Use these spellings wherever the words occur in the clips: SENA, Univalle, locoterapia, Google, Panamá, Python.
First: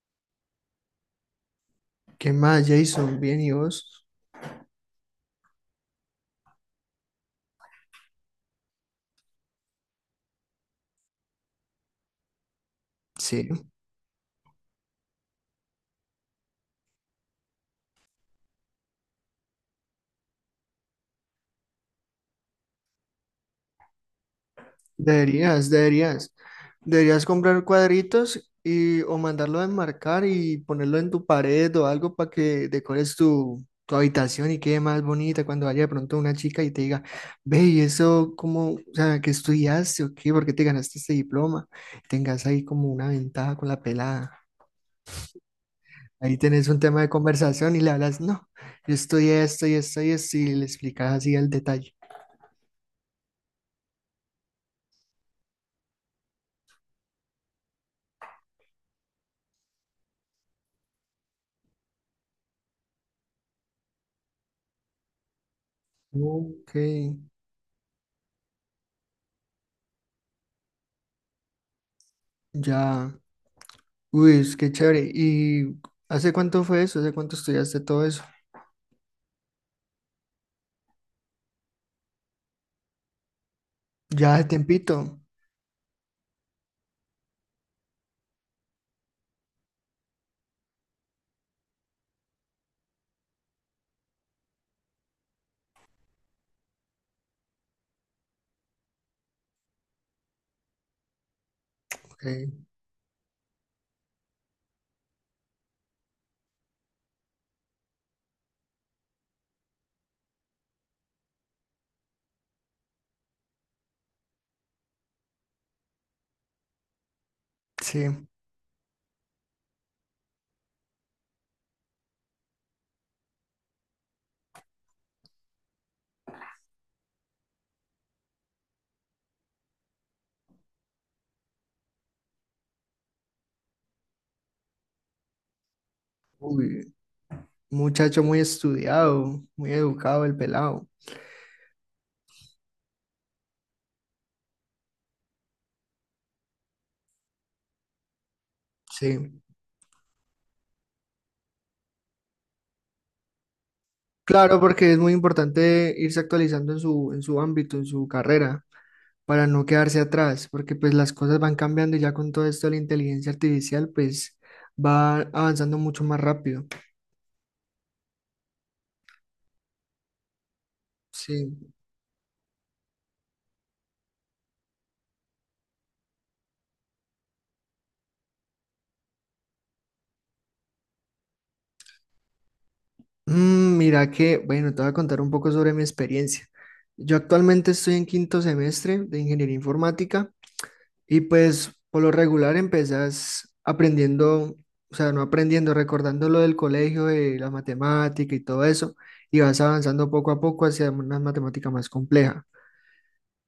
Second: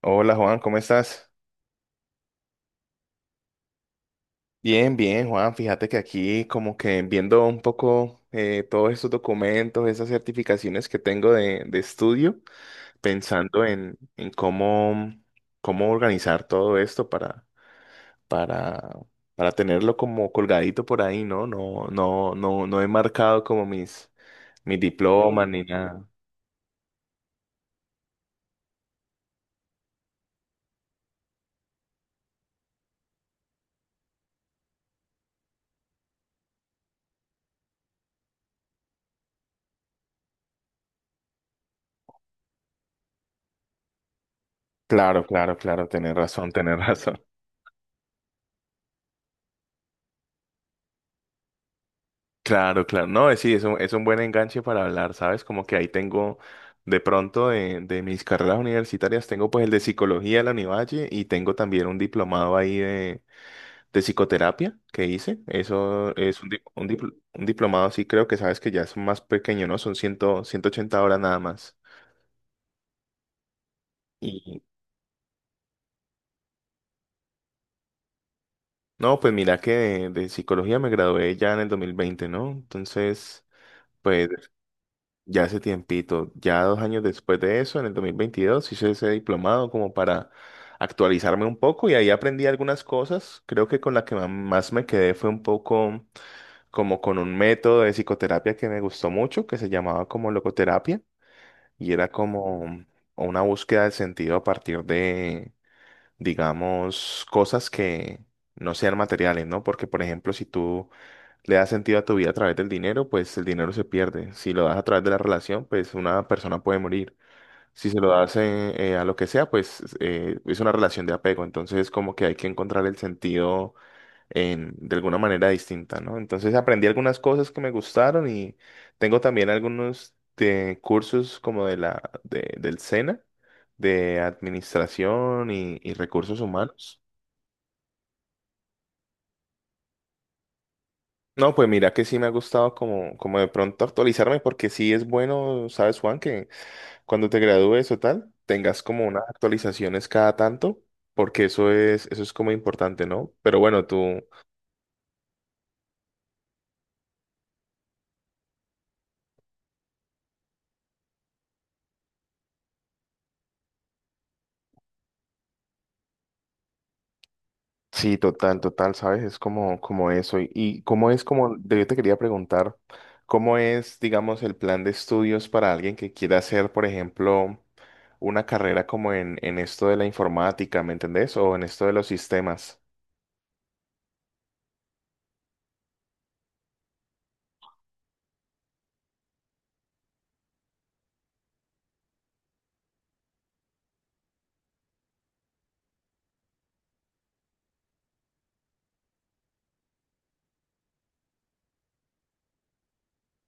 Hola Juan, ¿cómo estás? ¿Qué más, Jason? Bien, ¿y vos? Bien, bien Juan, fíjate que aquí como que viendo un poco todos estos documentos, esas certificaciones que tengo de estudio, Sí. pensando en cómo, cómo organizar todo esto para, para tenerlo como colgadito por ahí, ¿no? No, no, no, no he marcado como mis diplomas. Sí, ni Deberías, nada. deberías. Deberías comprar cuadritos y o mandarlo a enmarcar y ponerlo en tu pared o algo para que decores tu habitación y quede más bonita cuando vaya de pronto una chica y te diga, ve, ¿y eso cómo, o sea, qué estudiaste o qué? ¿Por qué te ganaste este diploma? Tengas ahí como una ventaja con la pelada. Claro, claro, claro, tener Ahí razón, tenés tener un tema de razón. conversación y le hablas, no, yo estudié esto y esto y esto y le explicas así el detalle. Claro, claro. No, sí, es un buen enganche para hablar, ¿sabes? Como que ahí tengo, de pronto, de mis carreras universitarias, tengo pues el de psicología de la Univalle y tengo también un diplomado ahí de psicoterapia que hice. Eso es un, di- Ok. un, dipl- un diplomado, sí, creo que sabes que ya es más pequeño, ¿no? Son 180 horas nada más. Ya, uy, es Y que chévere. ¿Y hace cuánto fue eso? ¿Hace cuánto estudiaste todo eso? no, pues mira que de psicología me gradué ya en el 2020, ¿no? Entonces, pues Ya hace tiempito. ya hace tiempito, ya 2 años después de eso, en el 2022 hice ese diplomado como para actualizarme un poco y ahí aprendí algunas cosas. Creo que con la que más me quedé fue un poco como con un método de psicoterapia que me gustó mucho, que se llamaba como locoterapia y era Ok, como una búsqueda del sentido a partir de, digamos, cosas que no sean materiales, ¿no? Porque, por ejemplo, si tú le das sentido a tu vida a través del dinero, pues el dinero se pierde. Si lo das a través de la relación, pues una persona puede morir. Si se lo sí. das a lo que sea, pues es una relación de apego. Entonces, como que hay que encontrar el sentido en, de alguna manera distinta, ¿no? Entonces, aprendí algunas cosas que me gustaron y tengo también algunos de cursos como de del SENA, de administración y recursos Uy, humanos. muchacho muy estudiado, muy educado el pelado. No, pues mira que sí me ha gustado como, como de pronto actualizarme, porque sí es bueno, sabes, Juan, que cuando te gradúes o tal, tengas como unas Sí. actualizaciones cada tanto, porque eso es como importante, ¿no? Pero bueno, tú, Claro, porque es muy importante irse actualizando en su ámbito, en su carrera, para no quedarse atrás, porque pues las cosas van cambiando y ya con todo esto de la inteligencia artificial, pues va avanzando mucho más rápido. sí, total, total, sabes, es como, como eso. Y cómo es como, Sí. Yo te quería preguntar, ¿cómo es, digamos, el plan de estudios para alguien que quiera hacer, por ejemplo, una carrera como en esto de la informática, ¿me entendés? O en esto de los sistemas. Mira que, bueno, te voy a contar un poco sobre mi experiencia. Yo actualmente estoy en quinto semestre de ingeniería informática y pues por lo regular empezás aprendiendo, o sea, no aprendiendo, recordando lo del colegio, de la matemática y todo eso, y vas avanzando poco a poco hacia una matemática más compleja.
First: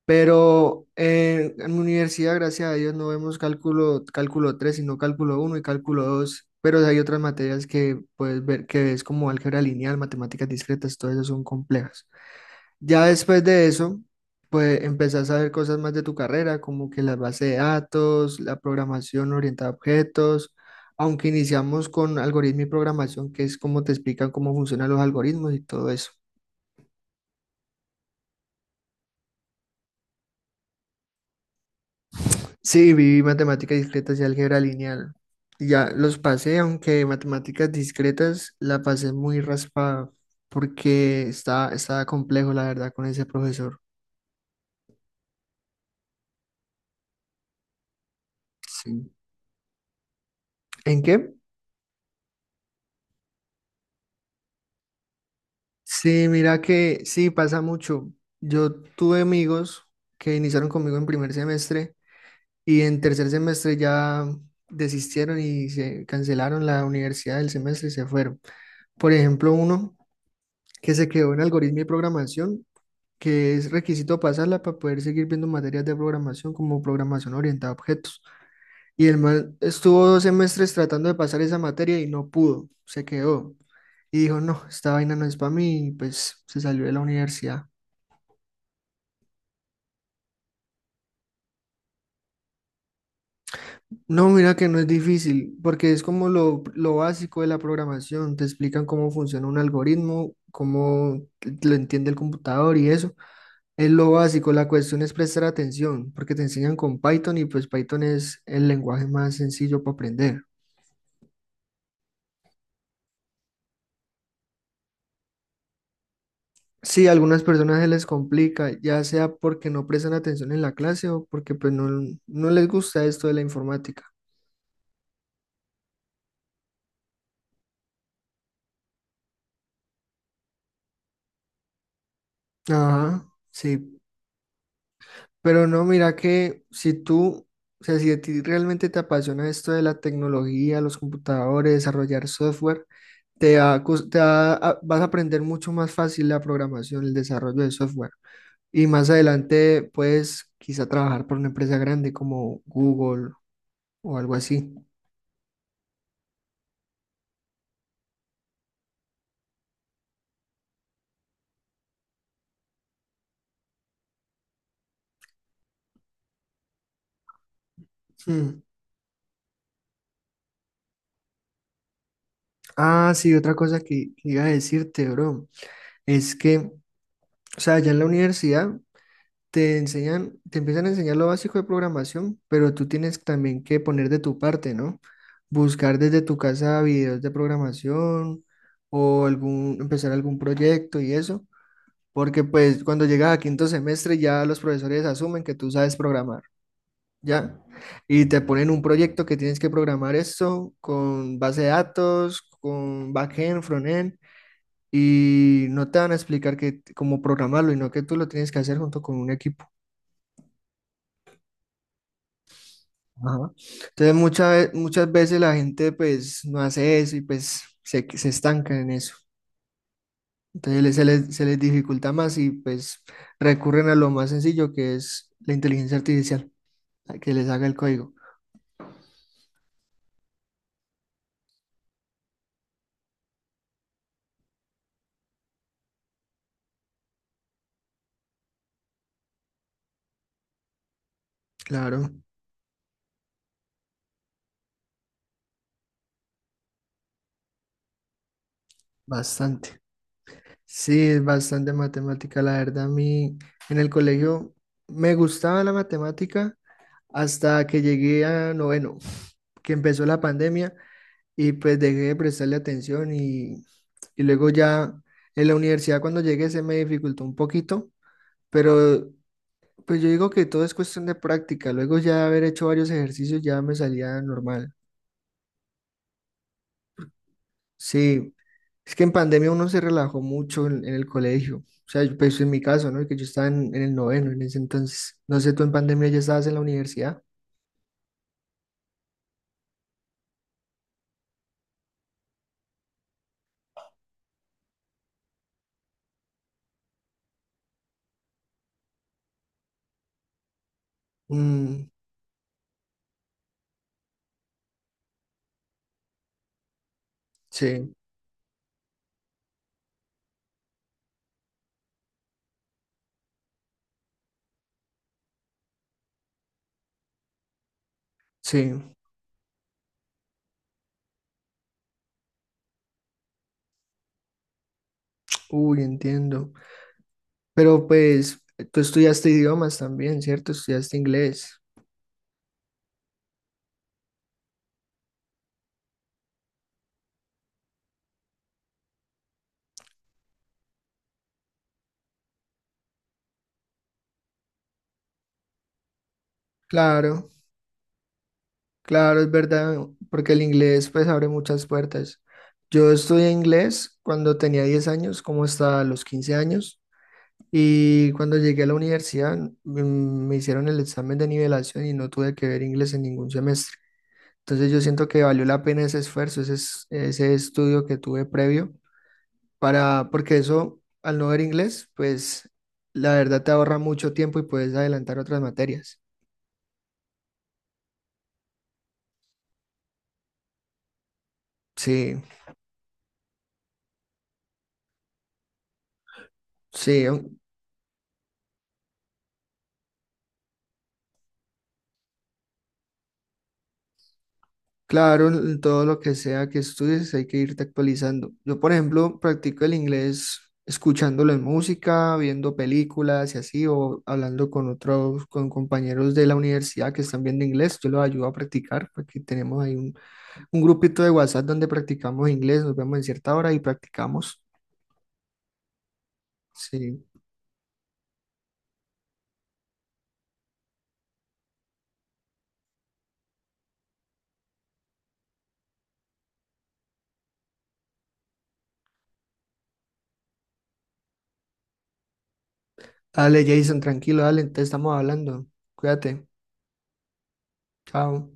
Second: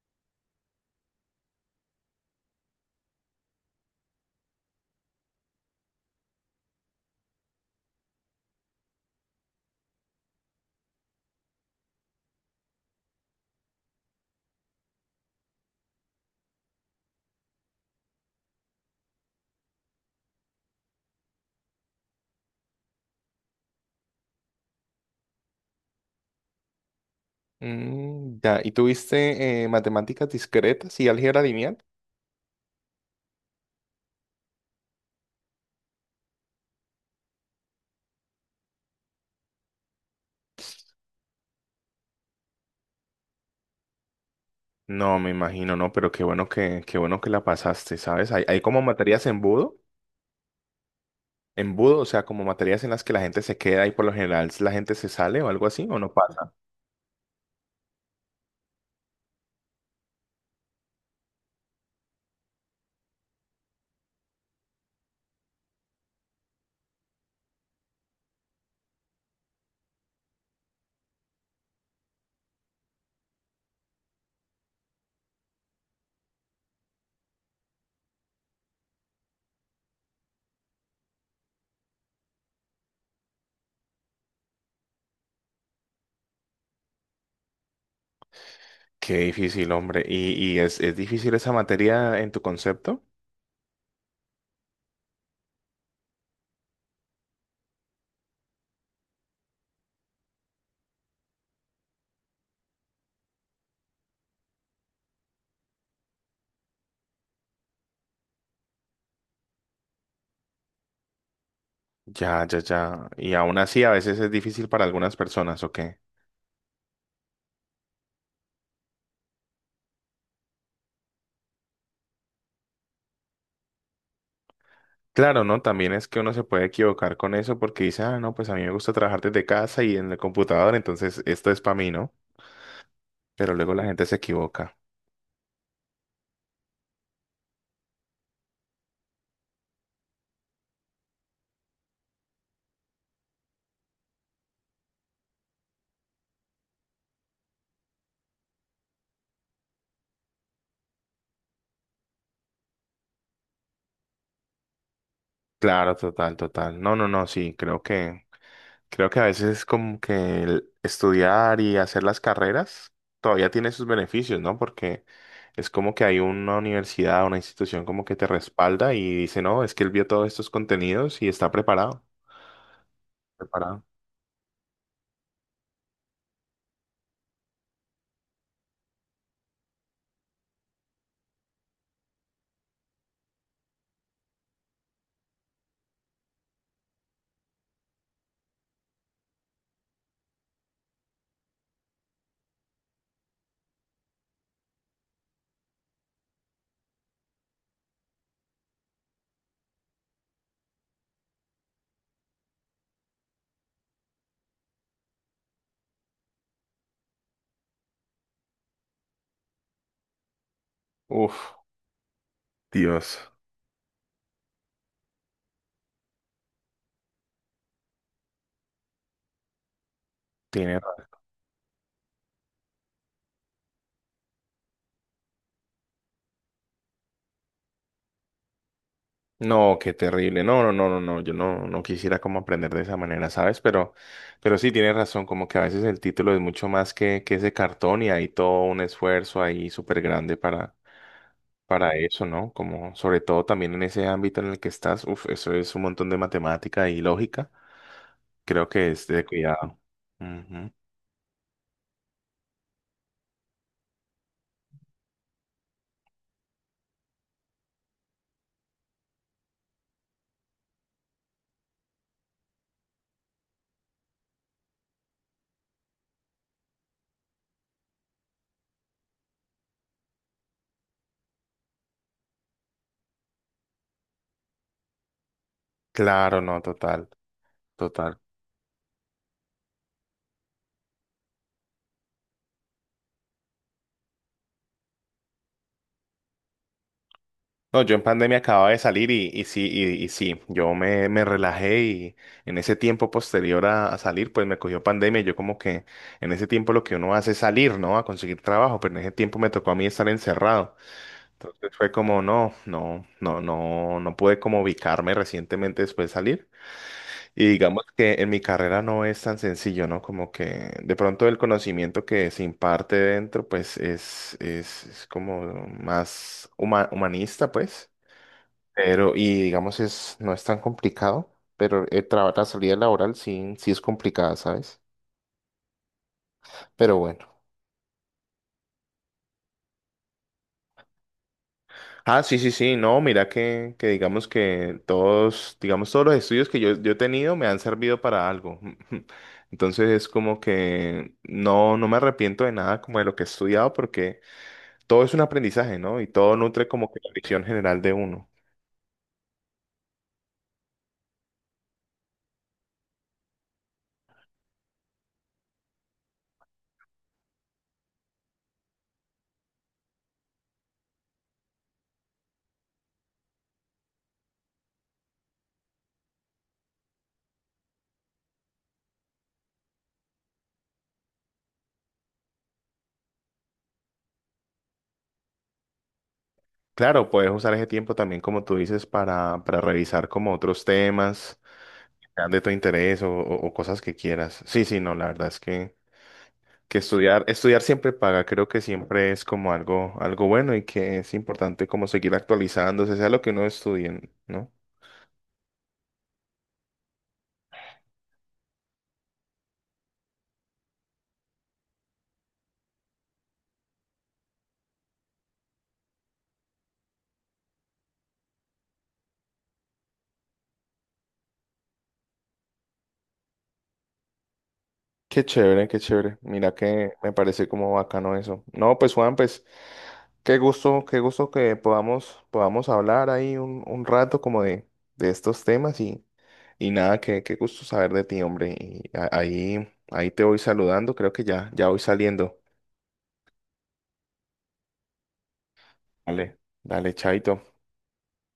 Pero en mi universidad, gracias a Dios, no vemos cálculo, cálculo 3 sino cálculo uno y cálculo dos. Pero hay otras materias que puedes ver que es como álgebra lineal, matemáticas discretas, todas esas son complejas. Ya después de eso, pues empezás a ver cosas más de tu carrera, como que las bases de datos, la programación orientada a objetos, aunque iniciamos con algoritmo y programación, que es como te explican cómo funcionan los algoritmos y todo eso. Mm, ya, ¿y tuviste matemáticas discretas y álgebra lineal? Sí, viví matemáticas discretas y álgebra lineal. Y ya los pasé, aunque matemáticas discretas la pasé muy raspada porque estaba complejo, la verdad, con ese profesor. No, me imagino, no, pero qué bueno que la pasaste, ¿sabes? Hay como Sí. materias embudo, ¿En qué? embudo, o sea, como materias en las que la gente se queda y por lo general la gente se sale o algo así, o no Sí, pasa. mira que sí, pasa mucho. Yo tuve amigos que iniciaron conmigo en primer semestre y en tercer semestre ya desistieron y se cancelaron la universidad del semestre y se fueron. Por ejemplo, uno que se quedó en algoritmo y programación, que es requisito pasarla para poder seguir viendo materias de programación como programación orientada a objetos. Y el man estuvo 2 semestres tratando de pasar esa materia y no pudo, se quedó. Y dijo, no, esta vaina no es para mí, y pues se salió de la universidad. Qué difícil, hombre. ¿Y es difícil esa materia en tu concepto? No, mira que no es difícil, porque es como lo básico de la programación. Te explican cómo funciona un algoritmo, cómo lo entiende el computador y eso. Es lo básico, la cuestión es prestar atención, porque te enseñan con Python y pues Python es el lenguaje más sencillo para aprender. Ya, ya, ya. Y aún así a veces es difícil para algunas personas, ¿ok? Sí, a algunas personas se les complica, ya sea porque no prestan atención en la clase o porque pues no, no les gusta esto de la informática. Claro, ¿no? También es que uno se puede equivocar con eso porque dice, ah, no, pues a mí me gusta trabajar desde casa y en el computador, entonces esto es para mí, ¿no? Ajá, Pero luego la sí. gente se equivoca. Pero no, mira que si tú, o sea, si a ti realmente te apasiona esto de la tecnología, los computadores, desarrollar software, te va a cos- te va a- vas a aprender mucho más fácil la programación, el desarrollo de software. Y más adelante puedes quizá trabajar por una empresa grande como Google o algo así. Claro, total, total. No, no, no, sí, creo que a veces es como que el estudiar y hacer las carreras todavía tiene sus beneficios, ¿no? Porque es como que hay una universidad, una institución como que te Mm. respalda y dice, no, es que él vio todos estos contenidos y está preparado. Ah, sí, otra cosa Preparado. que iba a decirte, bro, es que, o sea, ya en la universidad te enseñan, te empiezan a enseñar lo básico de programación, pero tú tienes también que poner de tu parte, ¿no? Buscar desde tu casa videos de programación o algún, empezar algún proyecto y eso, porque pues cuando llegas a quinto semestre ya los profesores asumen que tú sabes programar, ¿ya? Y te ponen un proyecto que tienes que programar esto con base de datos, con backend, frontend, y no te van a explicar que, cómo programarlo, y no que tú lo tienes que hacer junto con un equipo. Uf, Dios. Ajá. Entonces muchas, muchas veces la gente pues no hace eso y pues se estanca en eso. Entonces se les dificulta más y pues recurren a lo más sencillo que es la inteligencia artificial, a que les haga el código. No, qué terrible. No, no, no, no, no. Yo no, no quisiera como aprender de esa manera, ¿sabes? Pero sí tienes razón, como que a veces el título es mucho más que ese cartón y hay todo un esfuerzo ahí súper grande para Claro, eso, ¿no? Como sobre todo también en ese ámbito en el que estás, uf, eso es un montón de matemática y lógica. Creo que es de cuidado. bastante. Ujú. Sí, es bastante matemática. La verdad, a mí en el colegio me gustaba la matemática hasta que llegué a noveno, que empezó la pandemia y pues dejé de prestarle atención y luego ya en la universidad cuando llegué se me dificultó un poquito, pero pues yo digo que todo es cuestión de práctica, luego ya haber hecho varios ejercicios ya me salía normal. Claro, no, total, total. Sí, es que en pandemia uno se relajó mucho en el colegio, o sea, yo- pues en mi caso, ¿no? Que yo estaba en el noveno en ese entonces, no sé, tú en pandemia ya estabas en la universidad. No, yo en pandemia acababa de salir y sí, y sí, me relajé y en ese tiempo posterior a salir, pues me cogió pandemia y yo como que en ese tiempo lo que uno hace es salir, ¿no? A conseguir trabajo, pero en ese tiempo me tocó a mí estar encerrado. Entonces Mm, fue como, no, no, no, no, no pude como ubicarme recientemente después de salir. Y digamos sí, que en mi carrera no es tan sencillo, ¿no? Como que de pronto el conocimiento que se imparte dentro, pues es como más humanista, pues. sí, Pero, y digamos, es, no es tan complicado, pero el la salida laboral sí, sí es complicada, ¿sabes? uy, entiendo. Pero bueno. Pero pues tú estudiaste idiomas también, ¿cierto? Estudiaste inglés. Ah, sí, sí, sí, no, mira que digamos que todos, digamos, todos los estudios que yo he tenido me han servido para algo. Entonces es como que no, no me arrepiento de nada como de lo que he estudiado porque todo es un aprendizaje, ¿no? Y todo nutre como que la Claro, visión general de uno. claro, es verdad, porque el inglés pues abre muchas puertas. Yo estudié inglés cuando tenía 10 años, como hasta los 15 años, y cuando llegué a la universidad, me hicieron el examen de nivelación y no tuve que ver inglés en ningún semestre. Entonces yo siento que valió la pena ese esfuerzo, ese estudio que tuve previo, para, porque eso, al no ver inglés, pues la verdad te ahorra mucho tiempo y puedes adelantar otras materias. Claro, puedes usar ese tiempo también, como tú dices, para revisar como otros temas Sí, sean de tu interés o cosas que quieras. Sí, sí, no, la verdad es que sí, estudiar, estudiar siempre paga, creo que siempre es como algo, algo bueno y que es importante como seguir actualizándose, sea lo que uno estudie, ¿no? claro, en todo lo que sea que estudies hay que irte actualizando. Yo, por ejemplo, practico el inglés escuchándolo en música, viendo películas y así, o hablando con otros, con compañeros de la universidad que están viendo inglés, yo los ayudo a practicar, porque tenemos ahí un grupito de WhatsApp donde practicamos inglés, nos vemos en cierta hora y practicamos. Qué chévere, qué chévere. Mira que Sí. me parece como bacano eso. No, pues Juan, pues qué gusto que podamos, podamos hablar ahí un rato como de estos temas y nada, qué, qué gusto saber de ti, hombre. Y ahí, ahí te voy saludando, creo que ya, ya voy saliendo. Dale, Jason, tranquilo, dale, te estamos hablando. Dale, Cuídate. dale, chaito. Chao.